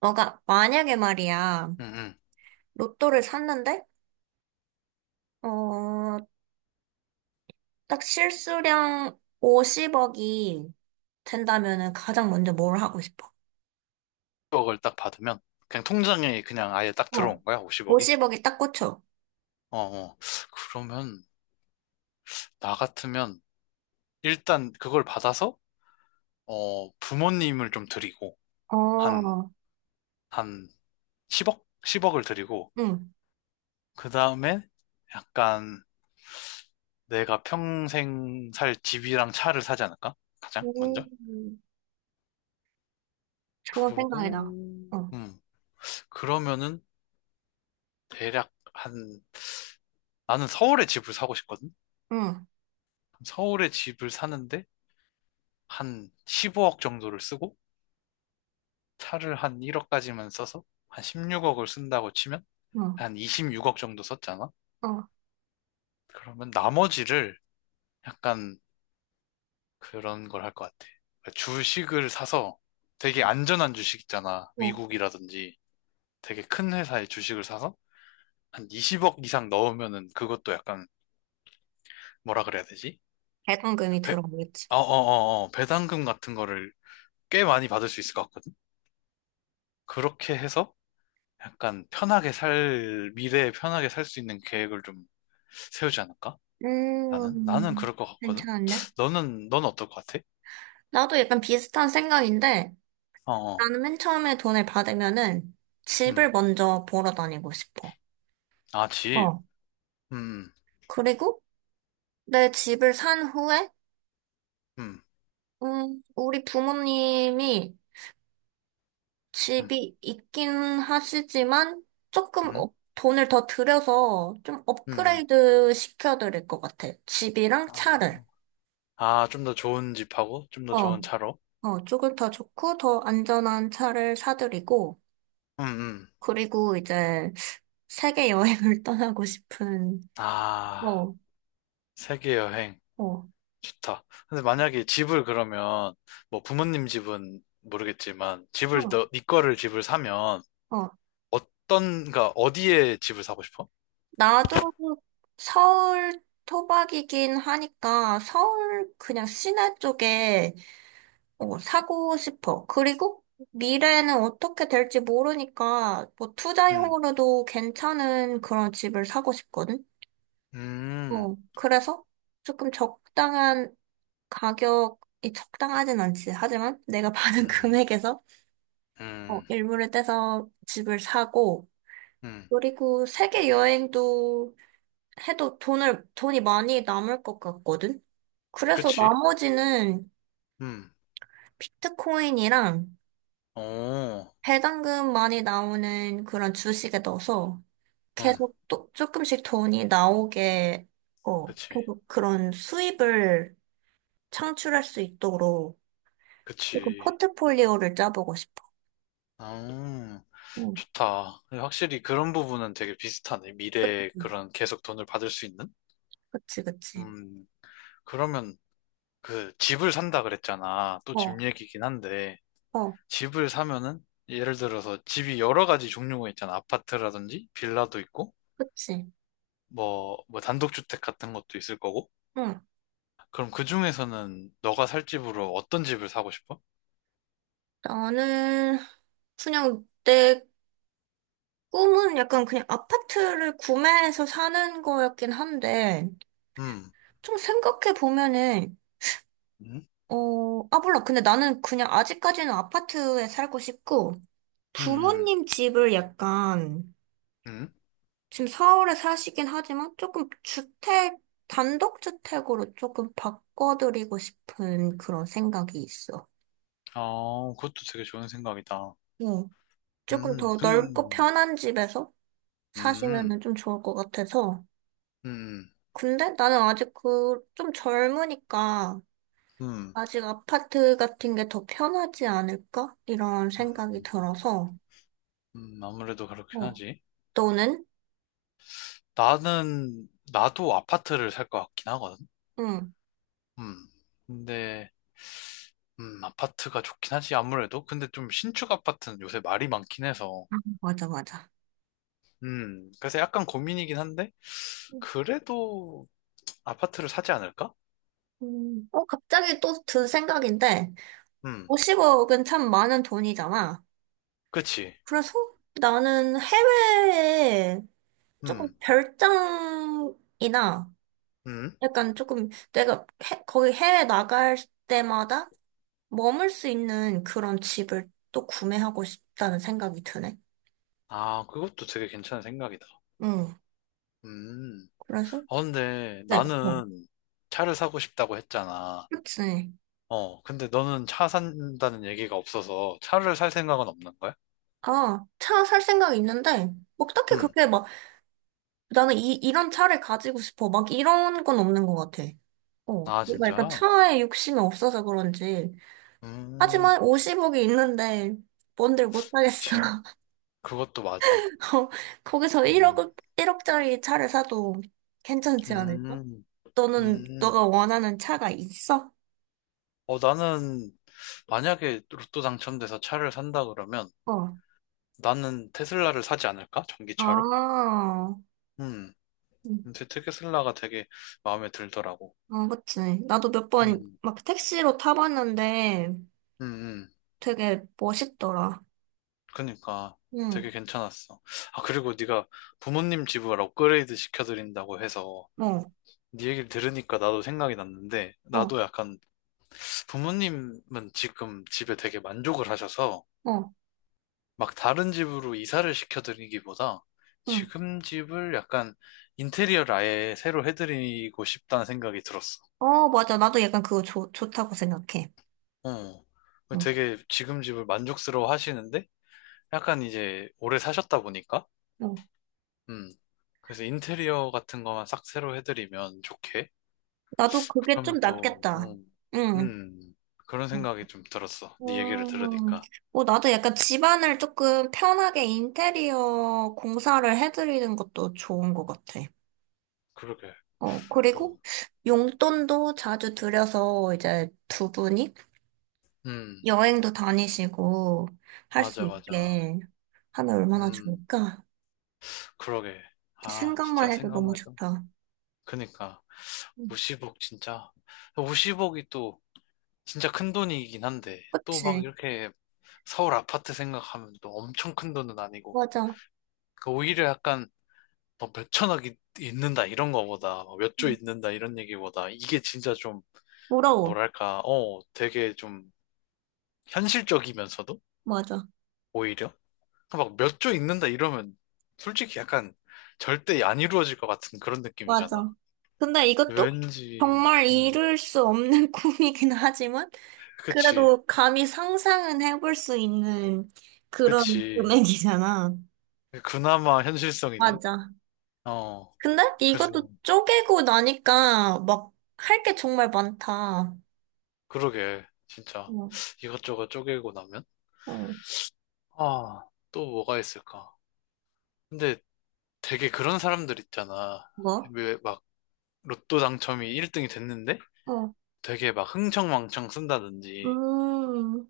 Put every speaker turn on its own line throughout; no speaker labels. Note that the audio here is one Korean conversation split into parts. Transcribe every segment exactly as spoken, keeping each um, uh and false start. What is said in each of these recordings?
뭐가, 만약에 말이야,
응응.
로또를 샀는데, 어, 딱 실수령 오십 억이 된다면은 가장 먼저 뭘 하고 싶어?
십억을 딱 받으면 그냥 통장에 그냥 아예 딱
어.
들어온 거야, 오십억이.
오십 억이 딱 꽂혀.
어, 어. 그러면 나 같으면 일단 그걸 받아서 어, 부모님을 좀 드리고 한,
어.
한 십억? 십억을 드리고
응.
그 다음에 약간 내가 평생 살 집이랑 차를 사지 않을까? 가장
오,
먼저?
좋은 생각이다.
그러고
어,
음. 그러면은 대략 한, 나는 서울에 집을 사고 싶거든.
응,
서울에 집을 사는데 한 십오억 정도를 쓰고 차를 한 일억까지만 써서 한 십육억을 쓴다고 치면
응,
한 이십육억 정도 썼잖아?
어,
그러면 나머지를 약간 그런 걸 할 것 같아. 그러니까 주식을 사서 되게 안전한 주식 있잖아.
어.
미국이라든지 되게 큰 회사의 주식을 사서 한 이십억 이상 넣으면은 그것도 약간 뭐라 그래야 되지? 그
배당금이
배,
들어오겠지.
어, 어, 어, 어, 배당금 같은 거를 꽤 많이 받을 수 있을 것 같거든? 그렇게 해서 약간 편하게 살, 미래에 편하게 살 수 있는 계획을 좀 세우지 않을까? 나는? 나는
음.
그럴 것 같거든?
괜찮은데?
너는, 넌 어떨 것 같아?
나도 약간 비슷한 생각인데,
어, 어,
나는 맨 처음에 돈을 받으면은
음.
집을 먼저 보러 다니고 싶어.
아, 집.
어.
음,
그리고 내 집을 산 후에,
음,
음, 우리 부모님이
음,
집이 있긴 하시지만 조금
음, 음.
업- 돈을 더 들여서 좀
음.
업그레이드 시켜드릴 것 같아. 집이랑
아,
차를.
아, 좀 더 좋은 집하고, 좀 더
어,
좋은 차로.
어, 조금 더 좋고 더 안전한 차를 사드리고,
음, 음.
그리고 이제 세계 여행을 떠나고 싶은,
아,
어,
세계 여행.
어,
좋다. 근데 만약에 집을 그러면, 뭐 부모님 집은 모르겠지만, 집을,
어,
너, 네 거를 집을 사면,
어,
어떤, 가 어디에 집을 사고 싶어?
나도 서울 토박이긴 하니까 서울 그냥 시내 쪽에 어, 사고 싶어. 그리고 미래는 어떻게 될지 모르니까 뭐
음.
투자용으로도 괜찮은 그런 집을 사고 싶거든.
음.
어, 그래서 조금 적당한 가격이 적당하진 않지. 하지만 내가 받은
음,
금액에서 어,
음,
일부를 떼서 집을 사고
음,
그리고 세계 여행도 해도 돈을, 돈이 많이 남을 것 같거든? 그래서
그치?
나머지는
음,
비트코인이랑
어,
배당금 많이 나오는 그런 주식에 넣어서
음,
계속 또 조금씩 돈이 나오게, 어,
그치,
계속 그런 수입을 창출할 수 있도록 조금
그치.
포트폴리오를 짜보고 싶어.
아,
응,
좋다. 확실히 그런 부분은 되게 비슷하네. 미래에
응.
그런 계속 돈을 받을 수 있는?
그치, 그치.
음, 그러면 그 집을 산다 그랬잖아. 또 집
어,
얘기긴 한데,
어,
집을 사면은 예를 들어서 집이 여러 가지 종류가 있잖아. 아파트라든지 빌라도 있고,
그치.
뭐, 뭐 단독주택 같은 것도 있을 거고.
응.
그럼 그 중에서는 너가 살 집으로 어떤 집을 사고 싶어?
나는 그냥 내 꿈은 약간 그냥 아파트를 구매해서 사는 거였긴 한데,
음.
좀 생각해 보면은,
음,
어, 아, 몰라. 근데 나는 그냥 아직까지는 아파트에 살고 싶고,
음,
부모님 집을 약간,
음.
지금 서울에 사시긴 하지만 조금 주택, 단독주택으로 조금 바꿔드리고 싶은 그런 생각이 있어.
아, 그것도 되게 좋은 생각이다.
응. 조금
음,
더 넓고
근,
편한 집에서
음,
사시면은 좀 좋을 것 같아서.
음,
근데 나는 아직 그, 좀 젊으니까,
음,
아직 아파트 같은 게 더 편하지 않을까? 이런 생각이
음,
들어서,
음, 아무래도 그렇긴
어,
하지.
너는?
나는, 나도 아파트를 살 것 같긴 하거든.
응,
음, 근데, 음, 아파트가 좋긴 하지, 아무래도. 근데 좀 신축 아파트는 요새 말이 많긴 해서.
아, 맞아, 맞아.
음, 그래서 약간 고민이긴 한데, 그래도 아파트를 사지 않을까?
음, 어, 갑자기 또 든 생각인데,
음,
오십 억은 참 많은 돈이잖아.
그치.
그래서 나는 해외에 조금
음,
별장이나
음.
약간 조금 내가 해- 거기 해외 나갈 때마다 머물 수 있는 그런 집을 또 구매하고 싶다는 생각이 드네.
아, 그것도 되게 괜찮은 생각이다.
응,
음.
그래서,
어, 근데
네. 뭐.
나는 차를 사고 싶다고 했잖아.
그치.
어, 근데 너는 차 산다는 얘기가 없어서 차를 살 생각은 없는 거야?
아, 차 살 생각 있는데, 뭐 딱히
음.
그렇게 막, 나는 이, 이런 차를 가지고 싶어. 막 이런 건 없는 것 같아. 어,
아,
내가 약간
진짜?
차에 욕심이 없어서 그런지.
음,
하지만 오십 억이 있는데, 뭔들 못 하겠어.
그치. 그것도 맞아.
어, 거기서
음,
1억, 일억짜리 차를 사도 괜찮지 않을까?
음,
너는,
음.
너가 원하는 차가 있어?
어, 나는 만약에 로또 당첨돼서 차를 산다 그러면
어.
나는 테슬라를 사지 않을까?
아,
전기차로? 음.
음,
근데 테슬라가 되게 마음에 들더라고.
아, 그치. 나도 몇 번
음,
막 택시로 타봤는데,
음, 음.
되게 멋있더라.
그니까
응,
되게 괜찮았어. 아, 그리고 네가 부모님 집을 업그레이드 시켜드린다고 해서
어,
네 얘기를 들으니까 나도 생각이 났는데
어,
나도 약간 부모님은 지금 집에 되게 만족을 하셔서
어,
막 다른 집으로 이사를 시켜드리기보다
응.
지금 집을 약간 인테리어를 아예 새로 해드리고 싶다는 생각이 들었어.
어, 맞아. 나도 약간 그거 좋, 좋다고 생각해.
어.
응,
되게 지금 집을 만족스러워 하시는데 약간 이제 오래 사셨다 보니까.
응.
음. 그래서 인테리어 같은 거만 싹 새로 해드리면 좋게?
나도 그게 좀
그러면 또,
낫겠다.
음,
응.
음, 그런 생각이 좀 들었어. 네 얘기를
음,
들으니까.
어, 나도 약간 집안을 조금 편하게 인테리어 공사를 해드리는 것도 좋은 것 같아.
그러게.
어,
또,
그리고 용돈도 자주 들여서 이제 두 분이
음,
여행도 다니시고 할 수
맞아, 맞아.
있게 하면 얼마나
음,
좋을까?
그러게. 아,
생각만
진짜
해도 너무
생각만 해도.
좋다.
그니까,
응.
오십억 진짜. 오십억이 또, 진짜 큰 돈이긴 한데, 또 막
그치?
이렇게 서울 아파트 생각하면 또 엄청 큰 돈은 아니고.
맞아. 음.
그 오히려 약간 뭐 몇천억이 있는다 이런 거보다 몇 조 있는다 이런 얘기보다 이게 진짜 좀
부러워.
뭐랄까, 어, 되게 좀 현실적이면서도
맞아.
오히려 막 몇 조 있는다 이러면 솔직히 약간 절대 안 이루어질 것 같은 그런 느낌이잖아,
맞아. 근데 이것도
왠지.
정말
음,
이룰 수 없는 꿈이긴 하지만,
그치,
그래도 감히 상상은 해볼 수 있는 그런
그치.
금액이잖아.
그나마 현실성 있는.
맞아.
어.
근데 이것도
그래서
쪼개고 나니까 막 할 게 정말 많다.
그러게 진짜
어,
이것저것 쪼개고 나면,
어,
아, 또 뭐가 있을까. 근데 되게 그런 사람들 있잖아.
뭐?
왜 막 로또 당첨이 일 등이 됐는데
어,
되게 막 흥청망청 쓴다든지
음,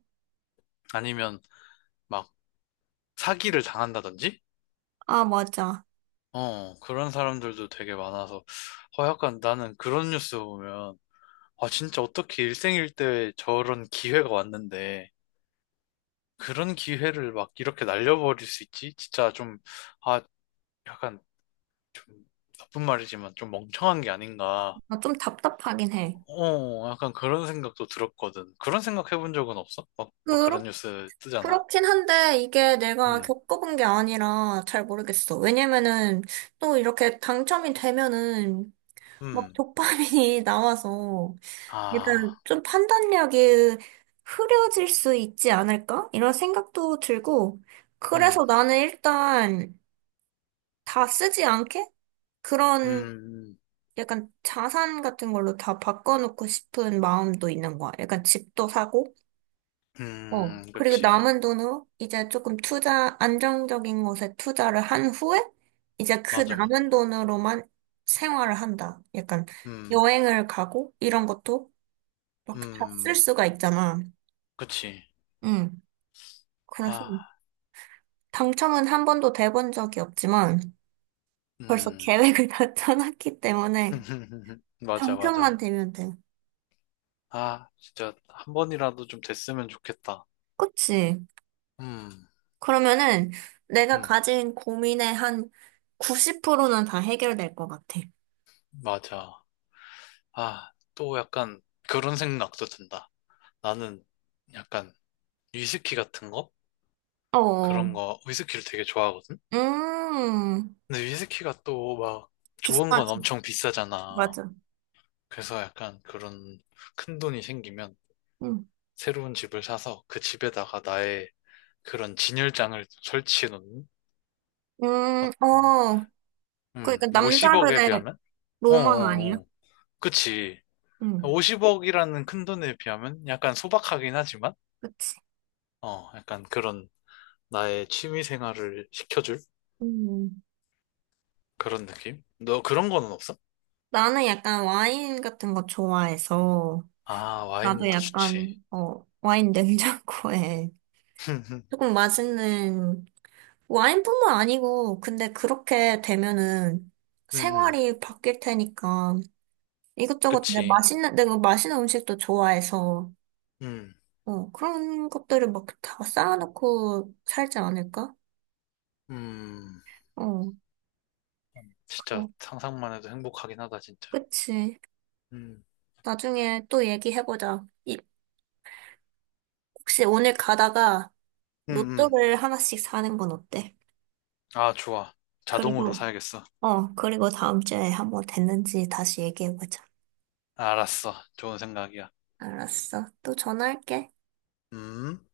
아니면 막 사기를 당한다든지?
아, 맞아.
어, 그런 사람들도 되게 많아서 어, 약간 나는 그런 뉴스 보면 아, 진짜 어떻게 일생일대에 저런 기회가 왔는데 그런 기회를 막 이렇게 날려버릴 수 있지? 진짜 좀, 아, 약간 좀, 나쁜 말이지만 좀 멍청한 게 아닌가.
아, 좀 답답하긴 해.
어, 약간 그런 생각도 들었거든. 그런 생각 해본 적은 없어? 막, 막 그런
그렇구나.
뉴스 뜨잖아.
그렇긴 한데 이게 내가
음,
겪어본 게 아니라 잘 모르겠어. 왜냐면은 또 이렇게 당첨이 되면은 막
음,
도파민이 나와서
아,
일단 좀 판단력이 흐려질 수 있지 않을까? 이런 생각도 들고 그래서
음,
나는 일단 다 쓰지 않게 그런
음,
약간 자산 같은 걸로 다 바꿔놓고 싶은 마음도 있는 거야. 약간 집도 사고 어.
음,
그리고
그치.
남은 돈으로 이제 조금 투자, 안정적인 곳에 투자를 한 후에 이제 그
맞아, 맞아.
남은 돈으로만 생활을 한다. 약간
음,
여행을 가고 이런 것도 막 다 쓸
음,
수가 있잖아.
그치.
응. 그래서
아,
당첨은 한 번도 돼본 적이 없지만 벌써
음,
계획을 다 짜놨기 때문에
맞아,
당첨만
맞아.
되면 돼.
아, 진짜 한 번이라도 좀 됐으면 좋겠다.
그치?
음,
그러면은 내가
음,
가진 고민의 한 구십 프로는 다 해결될 것 같아.
맞아. 아, 또 약간 그런 생각도 든다. 나는 약간 위스키 같은 거?
어.
그런 거, 위스키를 되게 좋아하거든?
음,
근데 위스키가 또 막 좋은 건
비싸지.
엄청 비싸잖아.
맞아.
그래서 약간 그런 큰 돈이 생기면
응.
새로운 집을 사서 그 집에다가 나의 그런 진열장을 설치해 놓는? 어,
음, 어.
음,
그러니까
오십억에
남자들의
비하면?
로망 아니야?
어어어. 그치.
응,
오십억이라는 큰 돈에 비하면 약간 소박하긴 하지만,
그치.
어, 약간 그런 나의 취미 생활을 시켜줄
음.
그런 느낌? 너 그런 거는 없어?
나는 약간 와인 같은 거 좋아해서,
아,
나도
와인도 좋지.
약간, 어, 와인 냉장고에 조금 맛있는, 와인뿐만 아니고, 근데 그렇게 되면은
음, 음.
생활이 바뀔 테니까, 이것저것 내가
그치.
맛있는, 내가 맛있는 음식도 좋아해서,
음,
어, 그런 것들을 막 다 쌓아놓고 살지 않을까?
음,
어,
진짜
그럼.
상상만 해도 행복하긴 하다, 진짜.
그치.
음,
나중에 또 얘기해보자. 이- 혹시 오늘 가다가
음, 음.
로또를 하나씩 사는 건 어때?
아, 좋아. 자동으로
그리고,
사야겠어.
어, 그리고 다음 주에 한번 됐는지 다시 얘기해보자.
알았어. 좋은 생각이야.
알았어. 또 전화할게.
음. 음.